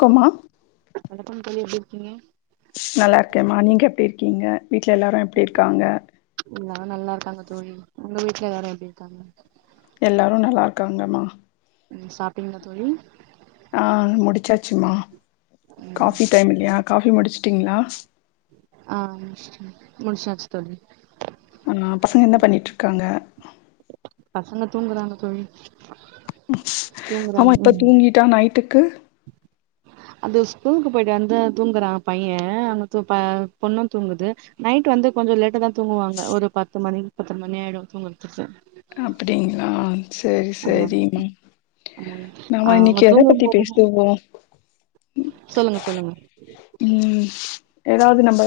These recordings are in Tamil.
கோமா வணக்கம் தோழி எப்டி இருக்கீங்க நல்லா இருக்கேம்மா நீங்க எப்டி இருக்கீங்க வீட்ல எல்லாரு எப்டி இருக்காங்க எல்லாரு நல்லா இருக்காங்க தோழி உங்க வீட்ல எல்லாரு எப்டி இருக்காங்க எல்லாரு நல்லா இருக்காங்கமா ம் சாப்டிங்ளா தோழி ஆ முடிச்சாச்சுமா ம் காஃபி டைம் இல்லயா காபி முடிச்சுட்டீங்களா ஆ முட்ச்ச முடிச்சாச்சு தோழி ஆ பசங்க என்ன பண்ணிட் ருக்காங்க பசங்க தூங்கறாங்க தோழி ஸ் ஆமா தூங்குறாங்க இப்ப தூங்கிட்டா நைட்டுக்கு அது ஸ்கூலுக்கு போயிட்டு வந்து தூங்குறா பைய ஆம‌து பொண்ணு தூங்குது நைட் வந்து கொஞ்ச லேட்டா தா தூங்குவாங்க ஒரு பத்து மணிக்கு பத்தர மணி ஆயிடு தூங்கற்துக்கு அப்டிங்ளா செரி ஆமா செரிமா ஆமா ஆ நாம அவங்க இன்னைக்கி எத தூங்கும் பத்தி போதுதா பேசுவோ சொல்லுங்க சொல்லுங்க ம் ஏதாவது நம்ப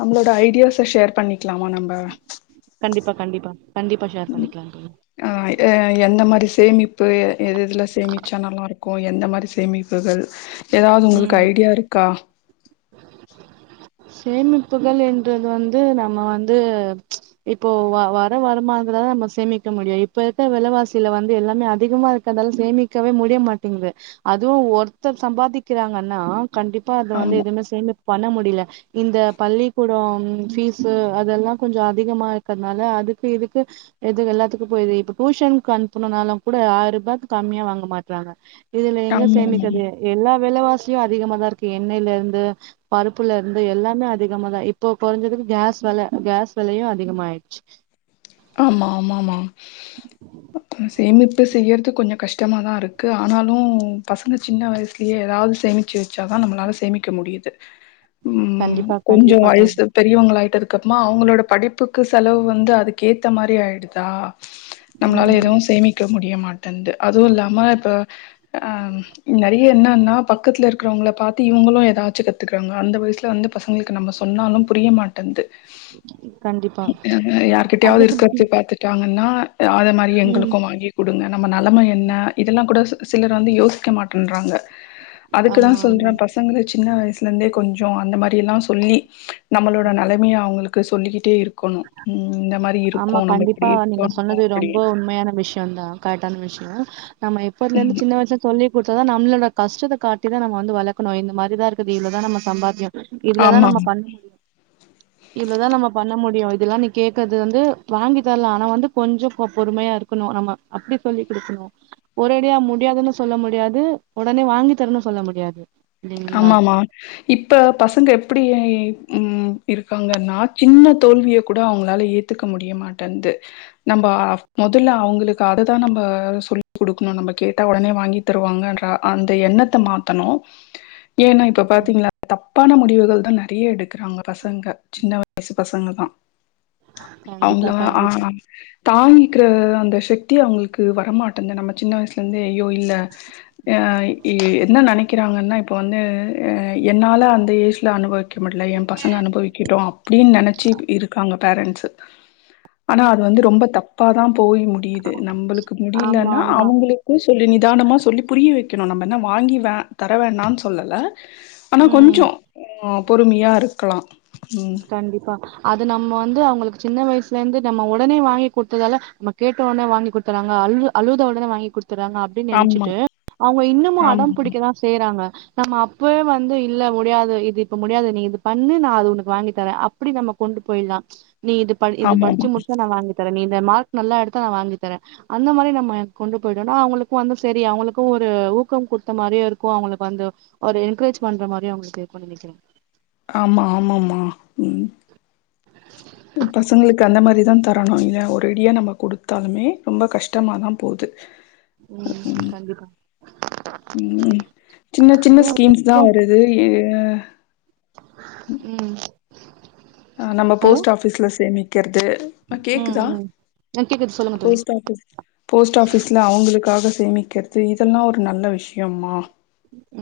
நம்மளோட ஐடியாஸ ஷேர் பண்ணிக்கலாமா நம்ப கண்டிப்பா கண்டிப்பா கண்டிப்பா ஷேர் பண்ணிக்லா தோழி ஆ எந்த மாரி சேமிப்பு எது எதுல சேமிச்சா நல்லா இருக்கு எந்த மாரி சேமிப் புகள் ஏதாவது ம் உங்களுக்கு ஐடியா இருக்கா சேமிப்புகள் என்றது வந்து நம்ம வந்து இப்ப வர வருமானாந்தலதா நம்ம சேமிக்க முடியு இப்ப இருக்க வெலைவாசியில வந்து எல்லாமே அதிகமா இருக் அதால சேமிக்கவே முடிய மாட்டேங்குது அதுவு ஒருத்தர் சம்பாதிக்கிறாங்கன்னா கண்டிப்பா அது வந்து ஆமா எதுவுமே சேமிப் பண்ண முடியல இந்த பள்ளிக்கூடம் பீஸ்ஸு அதெல்லா கொஞ்ச அதிகமா இருக்கறதுனால அதுக்கு இதுக்கு எது எல்லாத்துக்கு போயுது இப்ப டியூஷன்க்கு அனுப்புனுன்னாலு கூட ஆயிர் ரூபாக்கு கம்மியா வாங்க மாட்றாங்க இதுல எங்க ஆமாமா. சேமிக்கது எல்லா வெலவாசியு அதிகமாதா இருக்கு எண்ணெய்ல இருந்து பருப்புல இருந்து எல்லாமே அதிகம தா இப்போ குறைஞ்சதுக்கு கேஸ் வெல கேஸ் வெலையும் அதிகமாயிடுச்சி ஆமா ஆமாமா சேமிப்பு செய்யறது கொஞ்ச கஷ்டமாதா இருக்கு ஆனாலு பசங்க சின்ன வயசு யே ஏதாவது சேமிச்சு வெச்சா தா நம்பளால சேமிக்க முடியுது ம் கண்டிப்பா கொஞ்சோ கண்டிப்பா தோழி வயசு பெரியவங்க ஆயிட்டதுக்கு அப்பமா அவங்களோட படிப்புக்கு செலவு வந்து அதுக் கேத்த மாதிரி ஆயிடுதா நம்மளால ம் எதுவு சேமி இருக்க முடிய மாட்டேன்து அதுவு இல்லாம இப்ப அ நெறைய என்னன்னா பக்கத்துல இருக்கிறவங்கள பாத்து இவங்களு ஏதாச்சு கத்துக்கறாங்க அந்த வயசுல வந்து பசங்களுக்கு நம்ம சொன்னாலு புரிய மாட்டேன்து கண்டிப்பா யாருகிட்டயாவது அதுக்கு இருக்கத பாத்துட்டாங்கன்னா அது மாரி ம் எங்களுக்கு வாங்கி கொடுங்க நம்ம நெலம என்ன இதெல்லா கூட சிலர் வந்து யோசிக்க மாட்டேன்றாங்க அதுக்குதா ஆமா ஆமா சொல்றே பசங்கள சின்ன வயசுல இருந்தே கொஞ்சோ அந்த மாரி எல்லா சொல்லி நம்மளோட நெலமைய அவங்களுக்கு சொல்லிக்கிட்டே இருக்கணு ம் இந்த மாரி ஆமா இருக்கும். நம்ம கண்டிப்பா இப்டி நீங்க இருக்கோம் நம்ம சொன்னது அப்டி ரொம்ப உண்மையான விஷ் வந்தா கரெக்ட் ஆனா விஷ்யோ நம்ம எப்போதுல இருந்து ம். சின்ன வயசுக்கு சொல்லி கொடுத்தா தா நம்மளோட கஷ்டத்த காட்டிதா நம்ம வந்து வளக்கணு இந்த மாரி தா இருக்குதுஇ இவ்ளோ தா நம்ம சம்பாத்தியோ இவ்ளதா ஆமா. நம்ம பண்ண இவ்ளதா நம்ம பண்ண முடியு முடியு இதெல்லா நீ கே்கறது வந்து வாங்கி தர்லா ஆனா வந்து கொஞ்சோ பொறுமையா இருக்கணு நம்ம அப்டி சொல்லி கொடுக்கணு ஒரேடியா முடியாதுன்னு சொல்ல முடியாது உடனே வாங்கி தரன்னு சொல்ல முடியாது இல்லைங்களா ஆமா ஆமா இப்ப பசங்க எப்டி ம் இருக்காங்கன்னா சின்ன தோல்விய கூட அவங்களால ஏ ஏத்துக்க முடிய மாட்டேன்து நம்ம முதல்ல அவங்களுக்கு அததா நம்ம சொல்லி கொடுக்கணு நம்ம கேட்டா உடனே வாங்கி தருவாங்கன்ற அந்த எண்ணத்த மாத்தணு ஏன்னா இப்ப பாத்தீங்களா தப்பான முடிவுகள் தா நெறையா எடுக்கிறாங்க பசங்க சின்ன வயசு பசங்க தா கண்டிப்பா அவங்கள ஆ கண்டிப்பா தாங்கிக்கிற அந்த சக்தி அவங்களுக்கு வரமாட்டேந்து நம்ம சின்ன வயசுல இருந்தே ஐயோ இல்ல அ என்ன நெனைக்கிறாங்கன்னா இப்ப வந்து அ என்னால அந்த ஏஜ்ல அனுபவி முடில என் பசங்க அனுபவிக்கிட்டு அப்டின்னு நெனச்சி இருக்காங்க பேரன்ட்ஸ் ஆனா அது வந்து ரொம்ப தப்ப தா போய் முடியுது நம்மளுக்கு ஆமா முடியலன்னா ஆமா அவங்களுக் சொல்லி நிதானமா சொல்லி புரிய வைக்கணு நம்ம என்ன வாங்கி வே தர வேணாம்னு சொல்லல ஆனா ம் கொஞ்சோ பொறுமையா இருக்கலா ம் கண்டிப்பா அது நம்ம வந்து அவங்களுக்கு சின்ன வயசுல இருந்து நம்ம உடனே வாங்கி கொடுத்ததால ந கேட்ட உடனே வாங்கி குத்துறாங்க அழு அழுத உடனே வாங்கி குத்துறாங்க அப் டி ஆமா நெனச்சிட்டு அவங்க இன்னமு ஆமா அடம் பிடிக்கதா செய்றாங்க நம்ம அப்வே வந்து இல்ல முடியாது இது இப்ப முடியாது நீ இது பண்ணு நா அது உன வாங்கி தர அப்டி நம்ம கொண்டு போயிடலா ச் நீ இது ஆமா இது ஆமாமா படிச்சு முடிச்சா நா வாங்கி தர நீ இந்த மார்க் நல்லா எடுத்தா நா வாங்கி தர அந்த மாரி நம்ம கொண்டு போயிட்டோனா அவங்களுக்கு வந்து செரி அவங்களுக்கு ஒரு ஊக்கோ குடுத்த மாரியே இருக்கோ அவங்களுக்கு வந்து ஒரு என்கரேஜ் பண்ற மாரி அவங்ளுக்கு இருக்குனு நெனைக்கிற ஆமா ஆமாம்மா ம் பசங்களுக்கு அந்த மாரி தா த பணோ இல்லயா ஒரெடியா நம்ம கொடுத்தாலுமே ரொம்ப கஷ்டமா தா போது ம் ம் சின்ன சின்ன அதுவு ஸ்கீம்ஸ் இதா இப்போ வருது ம் நம்ப ஹலோ போஸ்ட் ஆஃபிஸ்ல சேமிக்கிறது ம் கேக்குதா ம் ஆ கேக்குது சொல்லுங்க தோழி போஸ்ட் ஆஃபிஸ் போஸ்ட் ஆஃபிஸ்ல அவங்களுக்காக சேமிக்கிறது இதெல்லா ஒரு நல்ல விஷயம்மா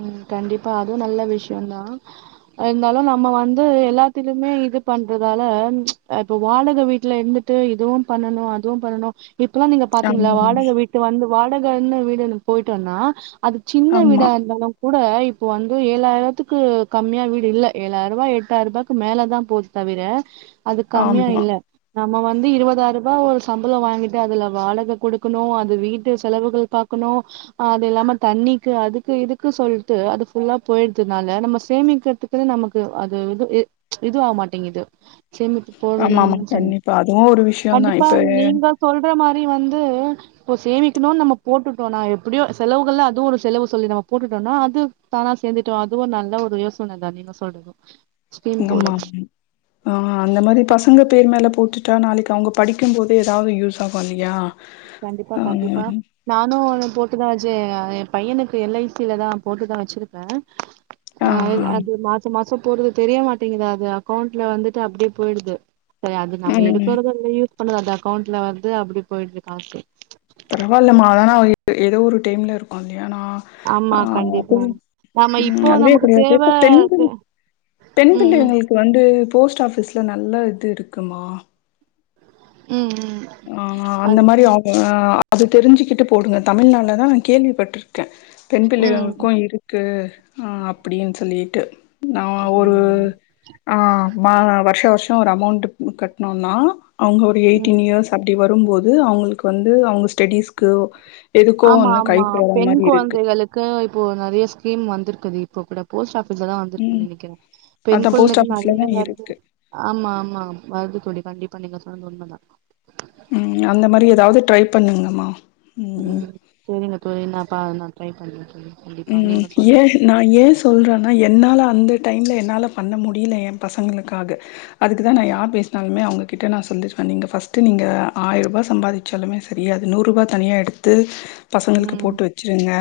ம் கண்டிப்பா அதுவு நல்ல விஷயோதா இருந்தாலு நம்ம வந்து எல்லாத்திலயுமே இது பண்றதால இப்ப வாடகை வீட்டுல இருந் சேரி இதுவு பண்ணனு அதுவு பண்ணணு இப்பல்லா நீங்க பாத்தீங்களா ஆமாமா வாடக வீட்டு வந்து வாடகன்னு வீடுன்னு போயிட்டன்னா அது சின்ன ஆமா வீடா இருந்தாலு கூட இப்ப வந்து ஏழாயிரத்துக்கு கம்மியா வீடு இல்ல ஏழாயிர ரூபா எட்டாயிர ரூபாய்க்கு மேலதா போது தவிர அது கம்மியா ஆமா இல்ல நம்ம வந்து இருபதாயிரூபா ஒரு சம்பளோ வாங்கிட்டு அதுல வாடக குடுக்கணு அது வீட்டு செலவுகள் பாக் கண்ணு அது இல்லாம தண்ணிக்கு அதுக்கு இருக்கு சொல்லிட்டு அது ஃபுல்லா போயிறதுனால நம்ம சேமிக்கிறதுக்கு நமக்கு அது இதுவு ஆகமாட்டிங்குது சேமிப் ஆமாமா போடணும்னு சொல்லி கண்டிப்பா அதுவு ஒரு விஷயந்தா கண்டிப்பா இப்ப நீங்க சொல்ற மாரி வந்து இப்ப சேமிக்கணு நம்ம போட்டுட்டோனா எப்டியோ செலவுகள்ல அதுவு ஒரு செலவு சொல்லி நம்ம போட்டுட்டோனா அது தானா சேர்ந்துட்டோ அதுவு நல்ல ஒரு யோசன தா நீங்க சொல்றது ஸ்கீம் எங்கமா போடுறது ம் ம் அந்த மாரி பசங்க பேர் மேல போட்டுட்டா நாளைக்கு அவங்க படிக்கும் போது ஏதாவது யூஸ் ஆகு இல்லயா கண்டிப்பா கண்டிப்பா நானு ஒன்னு போட்டுதா வெச்சு அ எய பையனுக்கு எல் ஐ சி லதா போட்டுதா வெச்சிருக்க ஆ அது மாசோ மாசோ போடுறது தெரியமாட்டங்குது அது அக்கௌண்ட்ல வந்துட்டு அப்டியே போயிடுது சரி அது நாங்க ம் எடுக்றது இல்ல யூஸ் பண்ணறது அந்த அக்கௌண்ட்ல வந்து அப்டி போய்டுது காசு பரவாயில்ல மாத ஆனா ஏதோ ஒரு டைம்ல் இருக்கு இல்லையானா ஆமா ஆ அது கண்டிப்பா நாம ம் இப்போ அதுவே நமக்கு தெரியாது தேவை இப்ப பெண் பெண் உம் உம் பிள்ளைங்களுக்கு வந்து போஸ்ட் ஆஃபீஸ்ல நல்ல இது இருக்குமா ம் ம் ஆ அந்த மாரி ஆட் ஆ அது தெரிஞ்சிக்கிட்டு போடுங்க தமிழ்நாடுல தா நா கேள்விப்பட்டிருக்க பெண் உம் பிள்ளைகளுக்கு இருக்கு இருக்கு ஆ அப்டின்னு சொல்லிட்டு நா ஒரு அப்படிங்களா ஆ மா வருஷோ வருஷோ ஒரு அமௌண்ட் கட்ணோனா அவங்க ஒரு உம் எயிட்டன் இயர்ஸ் அப்டி வரும்போது அவங்களுக்கு வந்து அவங்க ஸ்டடிஸ்க்கு எதுக்கோ ஒன்னு கைக்கு வர மாரி இருக்கு க்கா இப்போ நெறைய ஸ்கீம் வந்திருக்குது இப்போ கூட போஸ்ட் ஆஃபீஸ்ல தா வந்திருக்கனு ம் நெனைக்கிற பெண் அதா போஸ்ட் குழந்தைகள் ஆஃபீஸ்ல நெறைய தா வருது இருக்கு ஆமா ஆமா வருது தோழி கண்டிப்பா நீங்க சொன்னது உண்மதா ம் அந்த மாரி ஏதாவது ட்ரை பண்ணுங்கமா ம் செரிங்க தோழி நா பா நா ட்ரை பண்ற தோழி கண்டிப்பா ம் நீங்க சொன்ன எ நா ஏய சொல்றன்னா என்னால அந்த டைம்ல என்னால பண்ண முடியல எய பசங்களுக்காக அதுக்கு தா நா யார் பேசினாலுமே அவங்க அவங்கிட்ட நா சொல்லிருவ நீங்கள் ஃபர்ஸ்ட்டு நீங்க ஆயிர ரூபா சம்பாதிச்சாலுமே சேரி அது நூறுரூபா தனியா எடுத்து பசங்களுக்கு ம் போட்டு வச்சுருங்க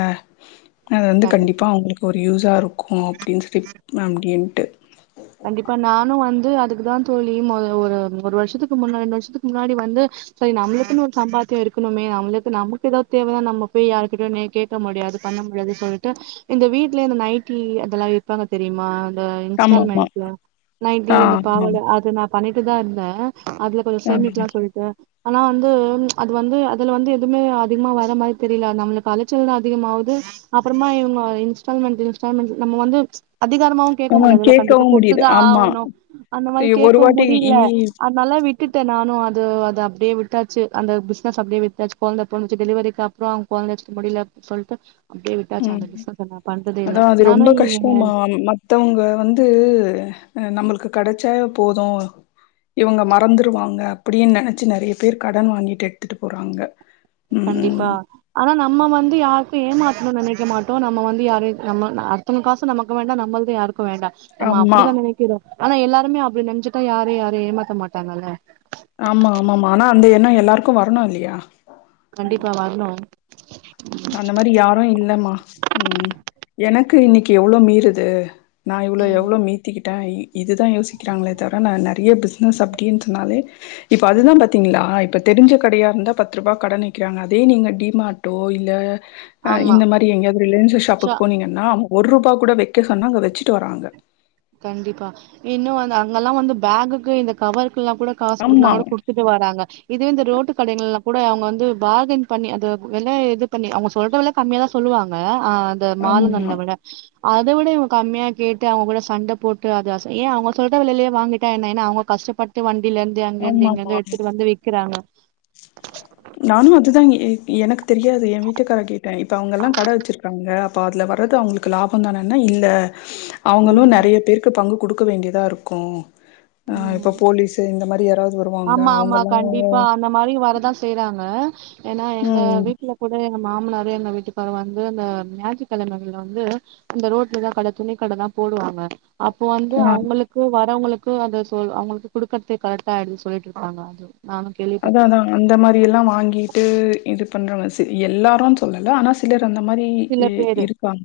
அது வந்து கண்டிப்பா அவங்களுக்கு ஒரு யூஷா இருக்கும் அப்டின்னு சிட்டா அப்டின்னுட்டு கண்டிப்பா நானு வந்து அதுக்கு தா தோழி முத ஒரு ஒரு வருஷசக்கு முன்னாடி ரெண்டு வருஷக்குக முன்னாடி வந்து சேரி நம்மளுக்குன்ன ஒரு சம்பாத்தியம்இருக்கணுமே நம்மளுக்கு நமக்கு ஏதாதவது தேவன்னா நம்ம போய்யாருகிட்டயு கேக் பண்ண முடியாது பண்ண முடியாது சொல்ட்டு இந்த வீட்லே இந்த நைட்டி அதெல்லாம் விப்பாங்க தெரியுமா ஆ ஆமா ஆமா இன்ஸ்டால்மெண்ட்ல நைட்டி ஆ இந்த ஆமா பாவாடை அது நான் பண்ணிட்டு தான் இருந்தேன் அதுல கொஞ்சம் ஆ சேமிக்கலா சொல்ட்டு ஆனா வந்து அது வந்து அதுல வந்து எதுமே அதிகமா வர மாரி தெரில நம்மளுக்கு அலைச்சல் தான் அதிகமாவுது அப்பறமா இவுங்க இன்ஸ்டால்மெண்ட் இன்ஸ்டால்மெண்டட் நம்ம வந்து அதிகாரமும் வந்து கேட்க ஆமா முடியாதுல கண்டிப்பா கேட்கவு கூப் முடியுது ஆமா ஆவனும் அந்த மாரி ஒரு கேட்கவு வாட்டி முடில அதனால விட்டுட்டே நானும் அது அது அப்பனடியே விட்டாச்சு அந்த பிஸ்னஸ் அப்டியே விட்டாச்சு குழந்தை பொறந்துச்சு டெலிவரிக்கு அப் பறோ அவங்க குழந்தைய வச்சிட்டு முடில அப்டின்டு சொல்லிட்டு அப்டே விட் டாச்சு ம் அந்த பிஸ்னஸ் நான் பண்றதே இல்ல அதா அது ரொம்ப நானும் இ எ கஷ்டமா மத்தவங்க வந்து நம்மளுக்கு கிடைச்சாவே போதும் இவங்க மறந்துருவாங்க அப்டின்னு நினைச்சு நிறைய பேர் கடன் வாங்கிட்டு எடுத்துட்டு போறாங்க கண்டிப்பா ம் ஆனா நம்ம வந்து யாருக்கும் ஏமாத்தனும் நினைக்க மாட்டோம் நம்ம வந்து யாரு நம்ம அடுத்தவங்க காசு நமக்கு வேண்டாம் நம்மல்தும் யாருக் கும் குடுக்க வேண்டாம் நம்ம ஆமா அப்டித்தான் நினைக்கிறோம் ஆனா எல்லாருமே அப்டி நெனச்சிட்டா யாரும் யாரையும் ஏமாத்த மாட்டாங்கள ஆமா ஆமா மனம் வந்து எல்லாருக்கும் வரணும் இல்லையா கண்டிப்பா வரணும் அந்த மாரி யாரும் இல்லமா ம் எனக்கு இன்னிக்கி எவ்ளோ மீறுது நான் இவ்ளோ ம் எவ்ளோ மீத்திக்கிட்ட இ இதுதான் யோசிக்கிறாங்களே தவிர நான் நறைய பிஸ்னஸ் அப்டின்டுனாலே இப்ப அதுதான் ம் பாத்தீங்களா இப்ப தெரிஞ்ச கடையா இருந்தா பத்து ரூபாய் கடன் நிக்கிறாங்க அதே நீங்க டிமாட்டோ இ இல்ல ஆமா இந்த மாரி எங்கயாவது ரிலையன்ஸ் ஷா ஷாப்புக்கு போனிங்கனா நான் ஒரு ரூபாய் கூட வைக்க சொன்னா அங்க வச்சுட்டு வராங்க கண்டிப்பா இன்னும் அங்கெல்லாம் வந்து பேக்குக்கு இந்த கவர்ருக்குல்லாம் கூட காசு குடுக்கனா ஆமா, கூட குடு த்துட்டு வராங்க இதுவே இந்த ரோட்டு கடைகல்லாம் கூட அவங்க வந்து பார்கின் பண்ணி அதன் வெல இது பண்ணு அவுங்க சொல்லுறத கம்மியா தான் சொல்லுவாங்க ஆ இந்த ஆமா, மால்களைவிட அதையும் விட இவங்க கம்மியா கேட்டு அவ்ளோ சண்ட போட்டு அது அசை ஏன் அவங்க சொல்ற விலையிலே வாங்கிட்டா என்ன ஏன்னா அவங்க கஷ்டப்பட்டு வண்டியிலேருந்து அதே அங்க இருந்து ஆமாமா. எங்கிலிருந்து எடுத்துட்டு வந்து விக்கறாங்க நானும் அதுதான் எனக்கு தெரியாது என் வீட்டுக்கார கேட்டேன் இப்ப அவங்க எல்லாம் கட வச்சிருக் காங்க அப்ப அதுல வரது அவங்களுக்கு லாபம் தான இல்ல அவங்களும் ம் நிறைய பேர் க்கு பங்கு கொடுக்க வேண்டியதா இருக்கும் ஆ இப்ப ம் போலீஸ் இந்த மாரி யாராவ் வருவாங்க ஆமா ஆமா அவங்கல்லா கண்டிப்பா அந்த மாரி வரதான் செய்றாங்க ஏன்னா எங்க ம். வீட்ல கூடவே எங் மாமனார் எங்க வீட்டுக்காரு வந்து அந்த மேஜிக் தலைமகள்ல வந்து இந்த ரோட்லதான் கட துணி கட தான் போடுவாங்க அப்போ வந்து ஆ. அவங்களுக்கு வரவங்களுக்கு அதை சொ அவங்களுக்கு குடுக்கறதுக்கு கரெக்டா ஆய்டுச்சு போய்ட்டுருப்பாங்க அது நானும் அதா கேள்விப்பட்டிருக்கேன். அதான் அந்த மாரி எல்லாம் வாங்கிட்டு இது பண்றவங்க சரி எல்லாரும் சொல்லல ஆனா சிலர் அந்த மாரி சில இ பேரு இருப்பாங்க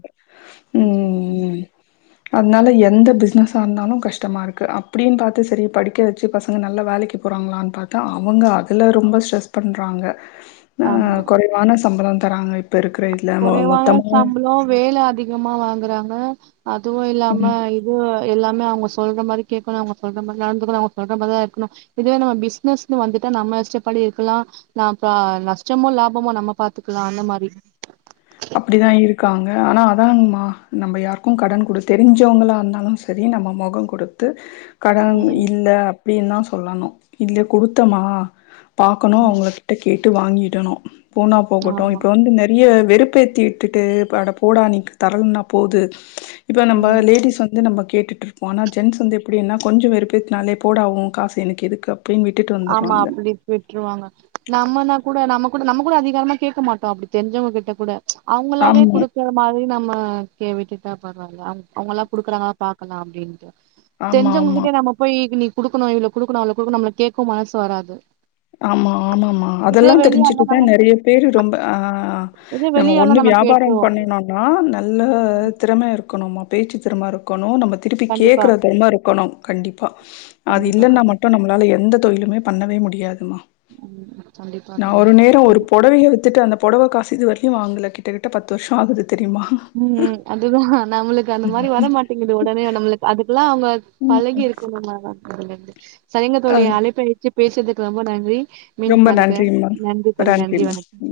ம் சரி, சரி. ம் அதனால எந்த பிசினஸாஸ் இருந்தாலும் கஷ்டமா இருக்கு அப்டின்னு பார்த்த சேரி படிக்க வச்சு பசங்க நல்ல வேலைக்கு போறாங்களான்னு பார்த்தா அப் அவங்க அதுல ரொம்ப ஸ்ட்ரெஸ் பண்றாங்க அ ஆமா. குறைவான சம்பளம் தராங்க இப்ப இருக்குற இதுல மொ குறைவான மொத்தமா சாம்பளம் வேலை அதிகமா வாங்குறாங்க அதுவும் ம் இல்லாம இது எல்லாமே அவங்க சொல்ற மாரி கேக்கணும் அவங்க சொல்ற மாரி நடந்துக்குனும் அவங்க சொல்ற மாரி தான் இருக்கணும் இதுவே நம்ம பிசினஸ்ன்னு வந்துட்டா நம்ம இஷ்டப்படி இருக்கலா நா ப நஷ்டமோ லாபமோ நம்ம பாத்துக்கலா அந்த மாரி அப்டிதா இருக்காங் ஆனா அதாங்மா நம்ப யாருக்கு கடன் குடு தெரிஞ்சவங்களா இருந்தாலு சரி நம்ம முகோங் குடுத்து கடன் ம் இல்ல அப்டின்னு தா சொல்லணு இல்லை குடுத்தமா பாக்கணு ம் அவங்கள் ட கேட்டு வாங்கிடணு போனா போகட்டு ஆமா இப்ப வந்து நெறய வெறுப் ப ஏத்தி விட்டுட்டு ப அட போடா நீ தரலனா போது இப்போ நம்ப ம் லேடிஸ் வந்து நம்ம கேட்டுட்டு ருப்போ ஆனா ஜென்ஸ் வந்து எப்டினா கொஞ்சோ வெறுப்பேத்துனாலே போடா உ காசு எனக்கு எதுக்கு அப்டின் விட்டுட்டு வ ஆமா அப்டி விட்ருவாங்க நம்மனா கூட நம்ம கூட நம்ம கூட அதிகாரமா கேக்க மாட்டோ அப்டி தெரிஞ்சவங்க கிட்ட கூட அவங்களாவே ஆமா, குடு க்குற மாதிரி நம்ம கே விட்டுட்டா பரவால்ல அவ அவங்கலா குடுக்குறாங்கலா பாக்கலா அப்டின்ட்டு ஆமா, தெரிசவங்க ஆமா. கிட்டயே நம்ம போய் நீ குடுக்கணு இவ்ளோ குடுக்கணு அவ்ளோ குடுக்கணு நம்ம கேக்கவு மனசு வராது ஆமா ஆமாம்மா இதே அதெல்லா வெளியாள்னா தெரிஞ்சுட்டுதா நம்ம நெறைய பேரு ரொம்ப ஆ இதே நம்ம ஒன்னு வெளியாள்னா வியாபாரம் கேட்ருவோ பண்ணினா னா நல்ல திறமை இருக்கணும்மா பேச்சு திறம இருக்கணு நம்ம திருப்பி கண்டிப்பா கேக்குற திரமா இருக்கணும் கண்டிப்பா அது கண்டிப்பா இல்லன்னா கண்டிப்பா மட்டு நம்ளால எந்த தொழிலுமே பண்ணவே முடியாதுமா ம் கண்டிப்பா நா தோழி ஒரு நேரோ ஒரு பொடவைய வித்துட்டு அந்த பொடவ காசு இது வரைலயு வாங்கல கிட்டகிட்ட பத்து வருஷோ ஆகுது தெரியுமா ம் அதுதா நம்ளுக் அந்த மாரி வரமாட்டேங்குது உடனே நம்ளுக் அதுக்குலா அவங்க ம். பழகி இருக்கணு மேடோ தோழி சரிங்க தோழி அது அழைப்ப ஏற்றுப் பேசுறதுக்கு ரொம்ப நன்றி ரொம்ப மீண்டும் அழைக்கிறே நன்றிம்மா. நன்றி தோழி நன்றி நன்றிம்மா. வணக்கம்